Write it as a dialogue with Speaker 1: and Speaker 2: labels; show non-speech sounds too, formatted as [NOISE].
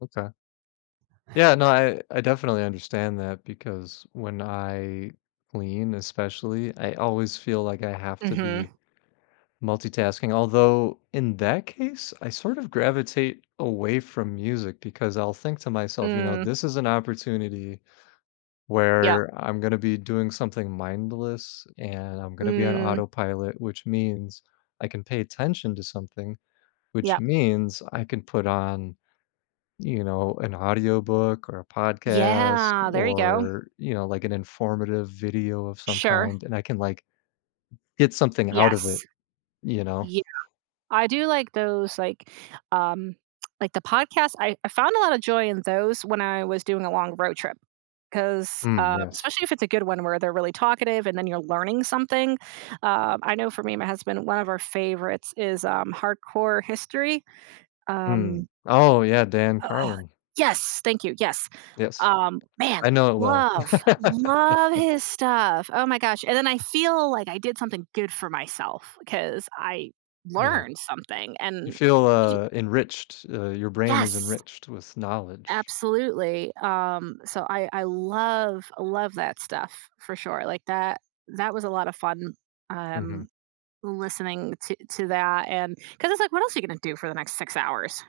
Speaker 1: Okay. Yeah, no, I I definitely understand that, because when I clean, especially, I always feel like I have to
Speaker 2: Mhm.
Speaker 1: be multitasking, although, in that case, I sort of gravitate away from music, because I'll think to myself, you know,
Speaker 2: Mm.
Speaker 1: this is an opportunity
Speaker 2: Yep.
Speaker 1: where I'm gonna be doing something mindless, and I'm gonna be on
Speaker 2: Mm.
Speaker 1: autopilot, which means I can pay attention to something, which
Speaker 2: Yep.
Speaker 1: means I can put on, you know, an audiobook, or a podcast,
Speaker 2: Yeah, there you go.
Speaker 1: or, you know, like an informative video of some
Speaker 2: Sure.
Speaker 1: kind, and I can, like, get something out of
Speaker 2: Yes.
Speaker 1: it, you know?
Speaker 2: Yeah. I do like those, like, um, [TSK] like the podcasts I I found a lot of joy in those when I was doing a long road trip, 'cause,
Speaker 1: Mm,
Speaker 2: uh
Speaker 1: yes.
Speaker 2: especially if it's a good one where they're really talkative, and then you're learning something. Um, I know for me and my husband, one of our favorites is, um, Hardcore History,
Speaker 1: Mm.
Speaker 2: um
Speaker 1: Oh, yeah, Dan
Speaker 2: uh
Speaker 1: Carlin.
Speaker 2: Yes, thank you, yes,
Speaker 1: Yes.
Speaker 2: um, man,
Speaker 1: I know it well.
Speaker 2: love, love
Speaker 1: [LAUGHS]
Speaker 2: his stuff, oh my gosh, and then I feel like I did something good for myself, 'cause I
Speaker 1: Yeah.
Speaker 2: learned something,
Speaker 1: You
Speaker 2: and
Speaker 1: feel,
Speaker 2: you
Speaker 1: uh, enriched, uh, your brain is
Speaker 2: Yes.
Speaker 1: enriched with knowledge.
Speaker 2: Absolutely, um, so, I I love, love that stuff, for sure, like that that was a lot of fun, um,
Speaker 1: Mhm.
Speaker 2: listening to to that, and 'cause it's like, what else are you gonna do for the next 6 hours?